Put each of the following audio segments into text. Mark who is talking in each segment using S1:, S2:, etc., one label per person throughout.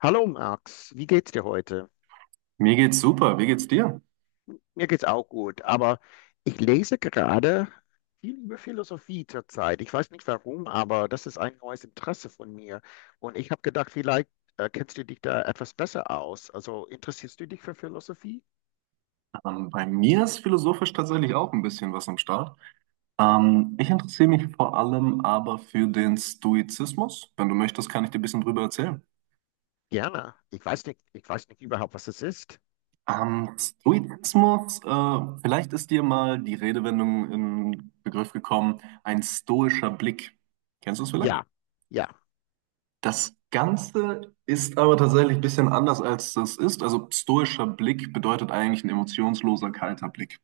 S1: Hallo Max, wie geht's dir heute?
S2: Mir geht's super. Wie geht's dir?
S1: Mir geht's auch gut, aber ich lese gerade viel über Philosophie zurzeit. Ich weiß nicht warum, aber das ist ein neues Interesse von mir. Und ich habe gedacht, vielleicht kennst du dich da etwas besser aus. Also interessierst du dich für Philosophie?
S2: Bei mir ist philosophisch tatsächlich auch ein bisschen was am Start. Ich interessiere mich vor allem aber für den Stoizismus. Wenn du möchtest, kann ich dir ein bisschen drüber erzählen.
S1: Gerne. Ich weiß nicht überhaupt, was es ist.
S2: Stoizismus, vielleicht ist dir mal die Redewendung in Begriff gekommen, ein stoischer Blick. Kennst du es vielleicht?
S1: Ja, ja.
S2: Das Ganze ist aber tatsächlich ein bisschen anders, als das ist. Also stoischer Blick bedeutet eigentlich ein emotionsloser, kalter Blick.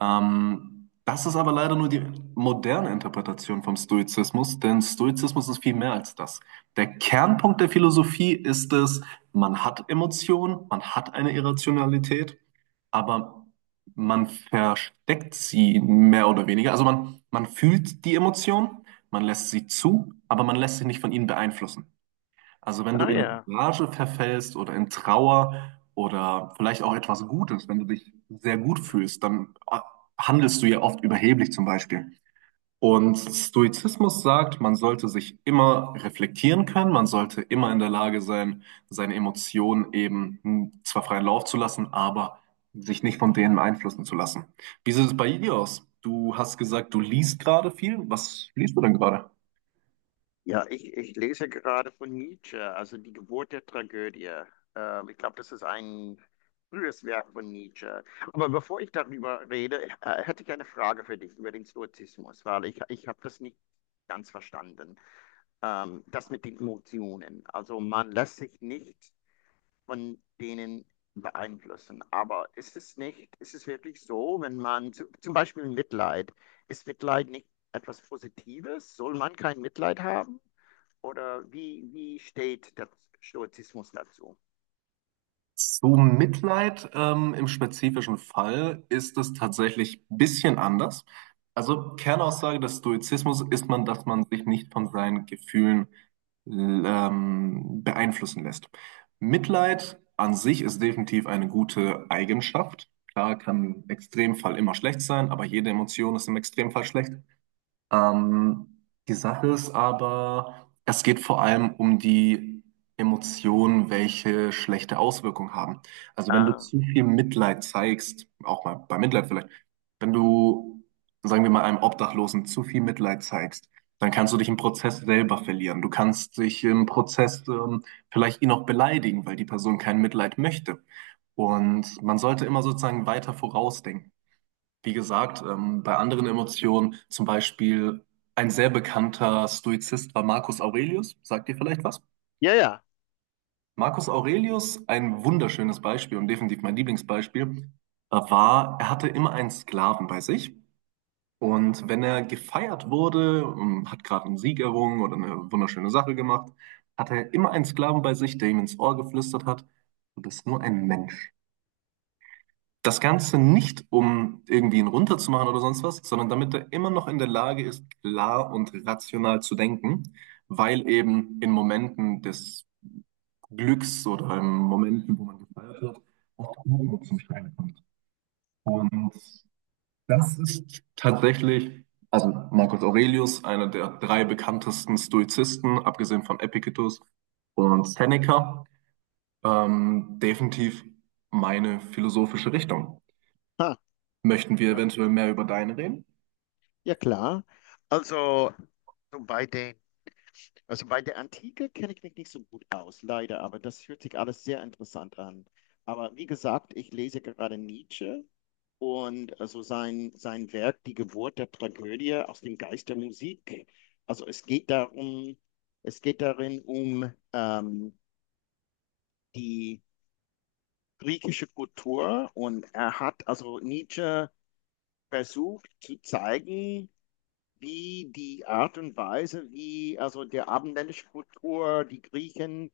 S2: Das ist aber leider nur die moderne Interpretation vom Stoizismus, denn Stoizismus ist viel mehr als das. Der Kernpunkt der Philosophie ist es, man hat Emotionen, man hat eine Irrationalität, aber man versteckt sie mehr oder weniger. Also man fühlt die Emotionen, man lässt sie zu, aber man lässt sich nicht von ihnen beeinflussen. Also wenn du
S1: Ah
S2: in eine
S1: ja.
S2: Rage verfällst oder in Trauer oder vielleicht auch etwas Gutes, wenn du dich sehr gut fühlst, dann handelst du ja oft überheblich zum Beispiel. Und Stoizismus sagt, man sollte sich immer reflektieren können, man sollte immer in der Lage sein, seine Emotionen eben zwar freien Lauf zu lassen, aber sich nicht von denen beeinflussen zu lassen. Wie sieht es bei dir aus? Du hast gesagt, du liest gerade viel. Was liest du denn gerade?
S1: Ja, ich lese gerade von Nietzsche, also die Geburt der Tragödie. Ich glaube, das ist ein frühes Werk von Nietzsche. Aber bevor ich darüber rede, hätte ich eine Frage für dich über den Stoizismus, weil ich habe das nicht ganz verstanden. Das mit den Emotionen. Also man lässt sich nicht von denen beeinflussen. Aber ist es nicht, ist es wirklich so, wenn man zu, zum Beispiel Mitleid, ist Mitleid nicht etwas Positives? Soll man kein Mitleid haben? Oder wie, wie steht der Stoizismus dazu?
S2: Zu Mitleid im spezifischen Fall ist es tatsächlich ein bisschen anders. Also Kernaussage des Stoizismus ist man, dass man sich nicht von seinen Gefühlen beeinflussen lässt. Mitleid an sich ist definitiv eine gute Eigenschaft. Klar, kann im Extremfall immer schlecht sein, aber jede Emotion ist im Extremfall schlecht. Ähm, Die Sache ist aber, es geht vor allem um die Emotionen, welche schlechte Auswirkungen haben. Also wenn du
S1: Ah,
S2: zu viel Mitleid zeigst, auch mal bei Mitleid vielleicht, wenn du, sagen wir mal, einem Obdachlosen zu viel Mitleid zeigst, dann kannst du dich im Prozess selber verlieren. Du kannst dich im Prozess vielleicht ihn auch beleidigen, weil die Person kein Mitleid möchte. Und man sollte immer sozusagen weiter vorausdenken. Wie gesagt, bei anderen Emotionen, zum Beispiel ein sehr bekannter Stoizist war Marcus Aurelius. Sagt dir vielleicht was?
S1: ja, ja.
S2: Marcus Aurelius, ein wunderschönes Beispiel und definitiv mein Lieblingsbeispiel, war, er hatte immer einen Sklaven bei sich. Und wenn er gefeiert wurde, hat gerade einen Sieg errungen oder eine wunderschöne Sache gemacht, hatte er immer einen Sklaven bei sich, der ihm ins Ohr geflüstert hat, du bist nur ein Mensch. Das Ganze nicht, um irgendwie ihn runterzumachen oder sonst was, sondern damit er immer noch in der Lage ist, klar und rational zu denken, weil eben in Momenten des Glücks oder in Momenten, wo man gefeiert wird, auch der Humor zum Schein kommt. Und das ist tatsächlich, also Marcus Aurelius, einer der drei bekanntesten Stoizisten, abgesehen von Epictetus und Seneca, definitiv meine philosophische Richtung.
S1: Ha.
S2: Möchten wir
S1: Ja.
S2: eventuell mehr über deine reden?
S1: Ja, klar. Also, so bei den, also bei der Antike kenne ich mich nicht so gut aus, leider, aber das hört sich alles sehr interessant an. Aber wie gesagt, ich lese gerade Nietzsche und also sein Werk Die Geburt der Tragödie aus dem Geist der Musik. Also es geht darum, es geht darin um die griechische Kultur und er hat also Nietzsche versucht zu zeigen, wie die Art und Weise, wie also der abendländische Kultur die Griechen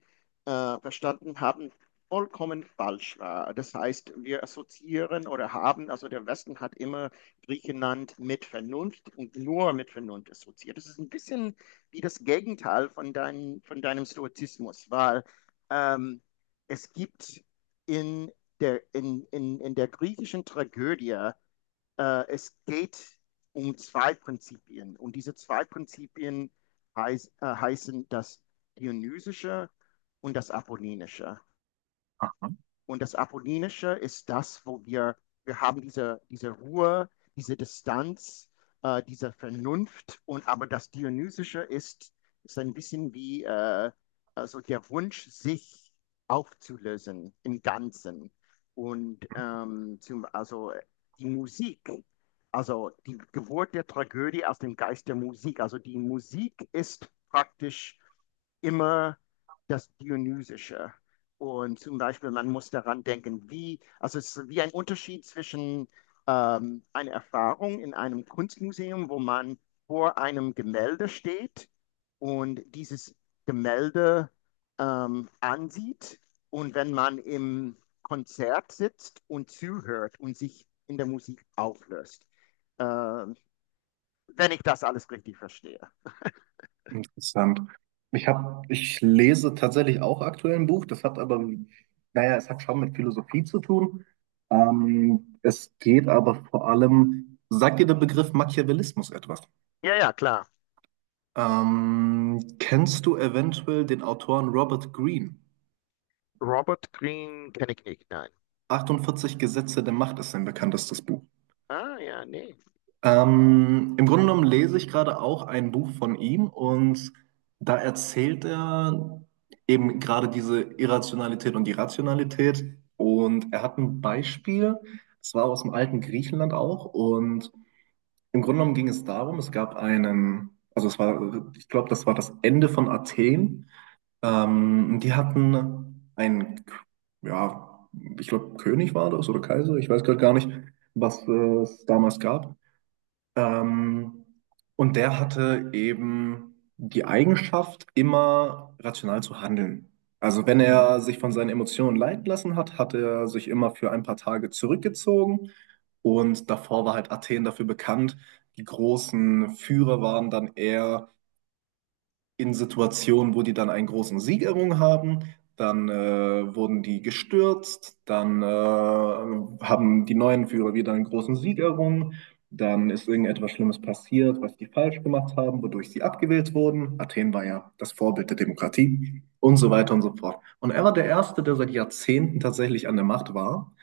S1: verstanden haben, vollkommen falsch war. Das heißt, wir assoziieren oder haben, also der Westen hat immer Griechenland mit Vernunft und nur mit Vernunft assoziiert. Das ist ein bisschen wie das Gegenteil von, dein, von deinem Stoizismus, weil ähm, es gibt in in der griechischen Tragödie es geht um zwei Prinzipien. Und diese zwei Prinzipien heißen das Dionysische und das Apollinische.
S2: Aha.
S1: Und das Apollinische ist das, wo wir haben diese Ruhe, diese Distanz, diese Vernunft. Und aber das Dionysische ist, ist ein bisschen wie also der Wunsch, sich aufzulösen im Ganzen. Und zum, also die Musik, also die Geburt der Tragödie aus dem Geist der Musik. Also die Musik ist praktisch immer das Dionysische. Und zum Beispiel, man muss daran denken, wie, also es ist wie ein Unterschied zwischen einer Erfahrung in einem Kunstmuseum, wo man vor einem Gemälde steht und dieses Gemälde ansieht. Und wenn man im Konzert sitzt und zuhört und sich in der Musik auflöst. Ähm, Wenn ich das alles richtig verstehe.
S2: Interessant. Ich lese tatsächlich auch aktuell ein Buch, das hat aber, naja, es hat schon mit Philosophie zu tun. Es geht aber vor allem, sagt dir der Begriff Machiavellismus etwas?
S1: Ja, ja, klar.
S2: Kennst du eventuell den Autoren Robert Greene?
S1: Robert Greene kenne ich nicht, nein.
S2: 48 Gesetze der Macht ist sein bekanntestes Buch.
S1: Ah, ja, nee.
S2: Im Grunde genommen lese ich gerade auch ein Buch von ihm und da erzählt er eben gerade diese Irrationalität und die Rationalität und er hat ein Beispiel, es war aus dem alten Griechenland auch und im Grunde genommen ging es darum, es gab einen, also es war, ich glaube, das war das Ende von Athen, die hatten einen, ja, ich glaube, König war das oder Kaiser, ich weiß gerade gar nicht, was es damals gab. Ähm, und der hatte eben die Eigenschaft, immer rational zu handeln. Also wenn er
S1: Mhm.
S2: sich von seinen Emotionen leiten lassen hat, hat er sich immer für ein paar Tage zurückgezogen. Und davor war halt Athen dafür bekannt. Die großen Führer waren dann eher in Situationen, wo die dann einen großen Sieg errungen haben. Dann wurden die gestürzt, dann haben die neuen Führer wieder einen großen Sieg errungen, dann ist irgendetwas Schlimmes passiert, was die falsch gemacht haben, wodurch sie abgewählt wurden. Athen war ja das Vorbild der Demokratie und so weiter und so fort. Und er war der Erste, der seit Jahrzehnten tatsächlich an der Macht war.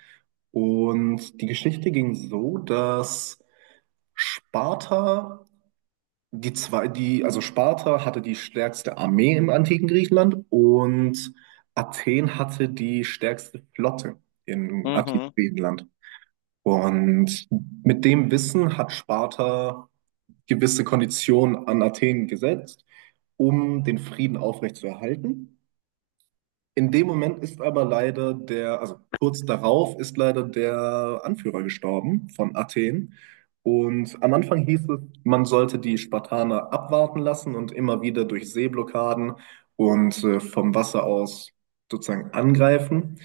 S2: Und die Geschichte ging so, dass Sparta die zwei, die, also Sparta hatte die stärkste Armee im antiken Griechenland und Athen hatte die stärkste Flotte im antiken
S1: Mhm.
S2: Griechenland. Und mit dem Wissen hat Sparta gewisse Konditionen an Athen gesetzt, um den Frieden aufrechtzuerhalten. In dem Moment ist aber leider der, also kurz darauf ist leider der Anführer gestorben von Athen. Und am Anfang hieß es, man sollte die Spartaner abwarten lassen und immer wieder durch Seeblockaden und vom Wasser aus sozusagen angreifen.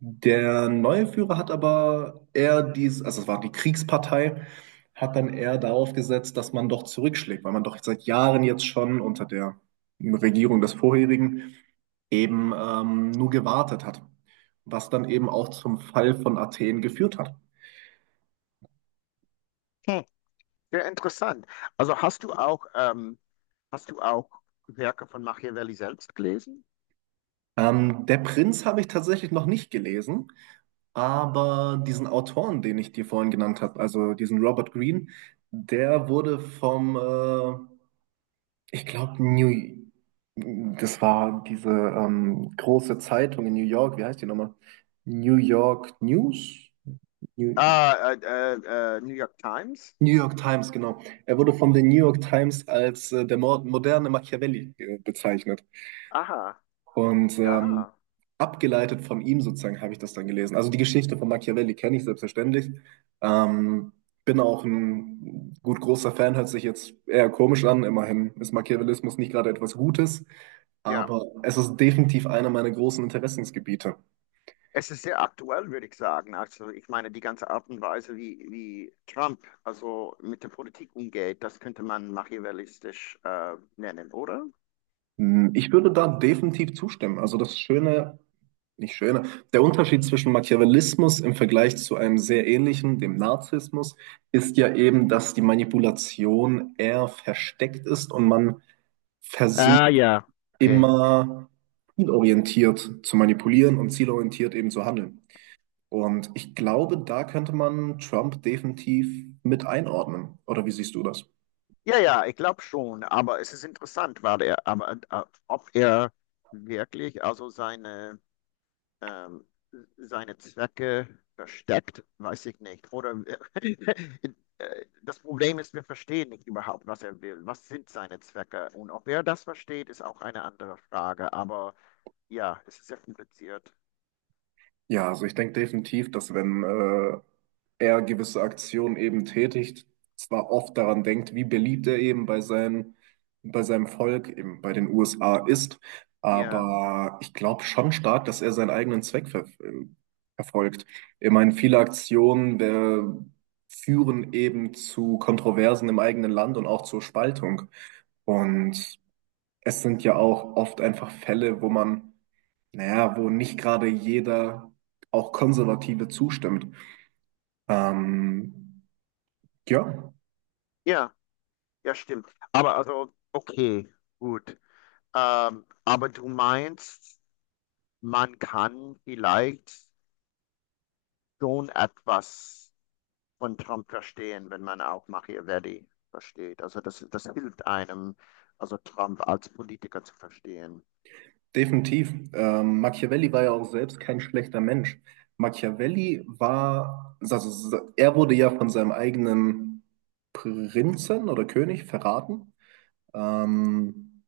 S2: Der neue Führer hat aber eher dies, also es war die Kriegspartei, hat dann eher darauf gesetzt, dass man doch zurückschlägt, weil man doch seit Jahren jetzt schon unter der Regierung des vorherigen eben nur gewartet hat, was dann eben auch zum Fall von Athen geführt hat.
S1: Hm. Sehr interessant. Also hast du auch Werke von Machiavelli selbst gelesen?
S2: Der Prinz habe ich tatsächlich noch nicht gelesen, aber diesen Autoren, den ich dir vorhin genannt habe, also diesen Robert Greene, der wurde vom, ich glaube, New, das war diese große Zeitung in New York, wie heißt die nochmal? New York News? New,
S1: Ah, New York Times?
S2: New York Times, genau. Er wurde von den New York Times als der moderne Machiavelli bezeichnet.
S1: Aha,
S2: Und ähm,
S1: ja,
S2: abgeleitet von ihm sozusagen habe ich das dann gelesen. Also die Geschichte von Machiavelli kenne ich selbstverständlich. Ähm, Bin auch ein gut großer Fan, hört sich jetzt eher komisch an. Immerhin ist Machiavellismus nicht gerade etwas Gutes,
S1: ja.
S2: aber es ist definitiv einer meiner großen Interessensgebiete.
S1: Es ist sehr aktuell, würde ich sagen. Also ich meine, die ganze Art und Weise, wie, wie Trump also mit der Politik umgeht, das könnte man machiavellistisch nennen, oder?
S2: Hm, ich würde da definitiv zustimmen. Also das Schöne, nicht Schöne, der Unterschied zwischen Machiavellismus im Vergleich zu einem sehr ähnlichen, dem Narzissmus, ist ja eben, dass die Manipulation eher versteckt ist und man versucht
S1: Ah, ja.
S2: immer zielorientiert zu manipulieren und zielorientiert eben zu handeln. Und ich glaube, da könnte man Trump definitiv mit einordnen. Oder wie siehst du das?
S1: Ja, ja, ich glaube schon, aber es ist interessant, war der, aber ob er wirklich also seine, ähm, seine Zwecke versteckt, weiß ich nicht. Oder äh, das Problem ist, wir verstehen nicht überhaupt, was er will. Was sind seine Zwecke? Und ob er das versteht, ist auch eine andere Frage. Aber ja, es ist sehr kompliziert.
S2: Ja, also ich denke definitiv, dass wenn er gewisse Aktionen eben tätigt, zwar oft daran denkt, wie beliebt er eben bei seinen, bei seinem Volk, eben bei den USA ist,
S1: Ja,
S2: aber ich glaube schon stark, dass er seinen eigenen Zweck verfolgt. Ich meine, viele Aktionen führen eben zu Kontroversen im eigenen Land und auch zur Spaltung. Und es sind ja auch oft einfach Fälle, wo man, naja, wo nicht gerade jeder, auch Konservative, zustimmt. Ähm, ja,
S1: ja, ja, stimmt. Aber also, okay, gut. Aber du meinst, man kann vielleicht schon etwas von Trump verstehen, wenn man auch Machiavelli versteht. Also das, das hilft einem, also Trump als Politiker zu verstehen.
S2: definitiv. Machiavelli war ja auch selbst kein schlechter Mensch. Machiavelli war, also er wurde ja von seinem eigenen Prinzen oder König verraten. Ähm,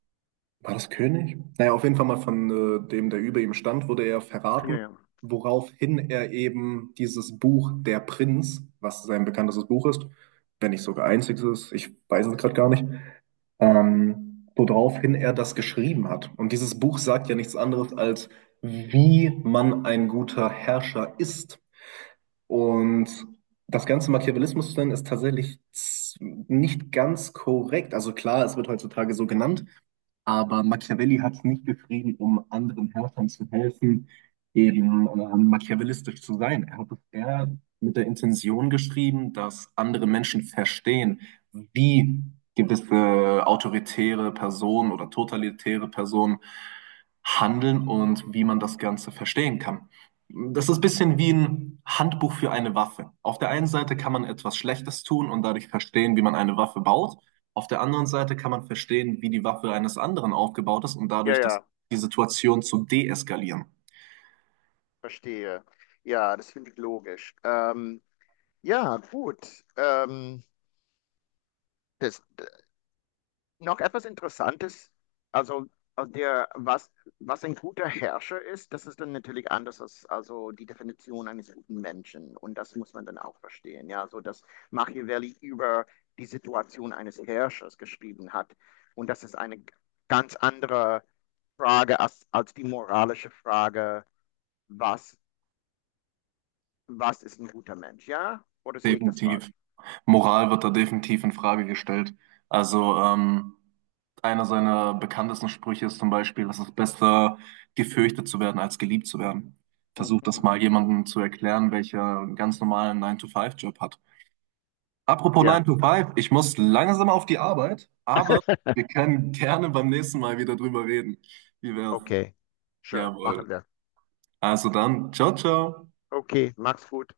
S2: War das König? Naja, auf jeden Fall mal von dem, der über ihm stand, wurde er verraten,
S1: Ja, ja,
S2: woraufhin er eben dieses Buch Der Prinz, was sein bekanntestes Buch ist, wenn nicht sogar einziges, ich weiß es gerade gar nicht, woraufhin er das geschrieben hat. Und dieses Buch sagt ja nichts anderes als, wie man ein guter Herrscher ist. Und das ganze Machiavellismus-Stand ist tatsächlich nicht ganz korrekt. Also klar, es wird heutzutage so genannt. Aber Machiavelli hat es nicht geschrieben, um anderen Herrschern zu helfen, eben machiavellistisch zu sein. Er hat es eher mit der Intention geschrieben, dass andere Menschen verstehen, wie gewisse autoritäre Personen oder totalitäre Personen handeln und wie man das Ganze verstehen kann. Das ist ein bisschen wie ein Handbuch für eine Waffe. Auf der einen Seite kann man etwas Schlechtes tun und dadurch verstehen, wie man eine Waffe baut. Auf der anderen Seite kann man verstehen, wie die Waffe eines anderen aufgebaut ist und
S1: ja,
S2: dadurch das,
S1: ja,
S2: die Situation zu deeskalieren.
S1: verstehe. Ja, das finde ich logisch. Ja, gut. Das, noch etwas Interessantes, also also der, was, was ein guter Herrscher ist, das ist dann natürlich anders als also die Definition eines guten Menschen. Und das muss man dann auch verstehen. Ja, so dass Machiavelli über die Situation eines Herrschers geschrieben hat. Und das ist eine ganz andere Frage als, als die moralische Frage, was, was ist ein guter Mensch? Ja? Oder sehe ich das
S2: Definitiv.
S1: falsch?
S2: Moral wird da definitiv in Frage gestellt. Also, einer seiner bekanntesten Sprüche ist zum Beispiel, dass es besser gefürchtet zu werden, als geliebt zu werden. Versucht das
S1: Mhm.
S2: mal jemandem zu erklären, welcher einen ganz normalen 9 to five job hat. Apropos 9
S1: Ja,
S2: to five, ich muss langsam auf die Arbeit, aber wir können gerne beim nächsten Mal wieder drüber reden. Wie wär's?
S1: okay. Schön,
S2: Jawohl.
S1: machen wir.
S2: Also dann, ciao, ciao.
S1: Okay, mach's gut.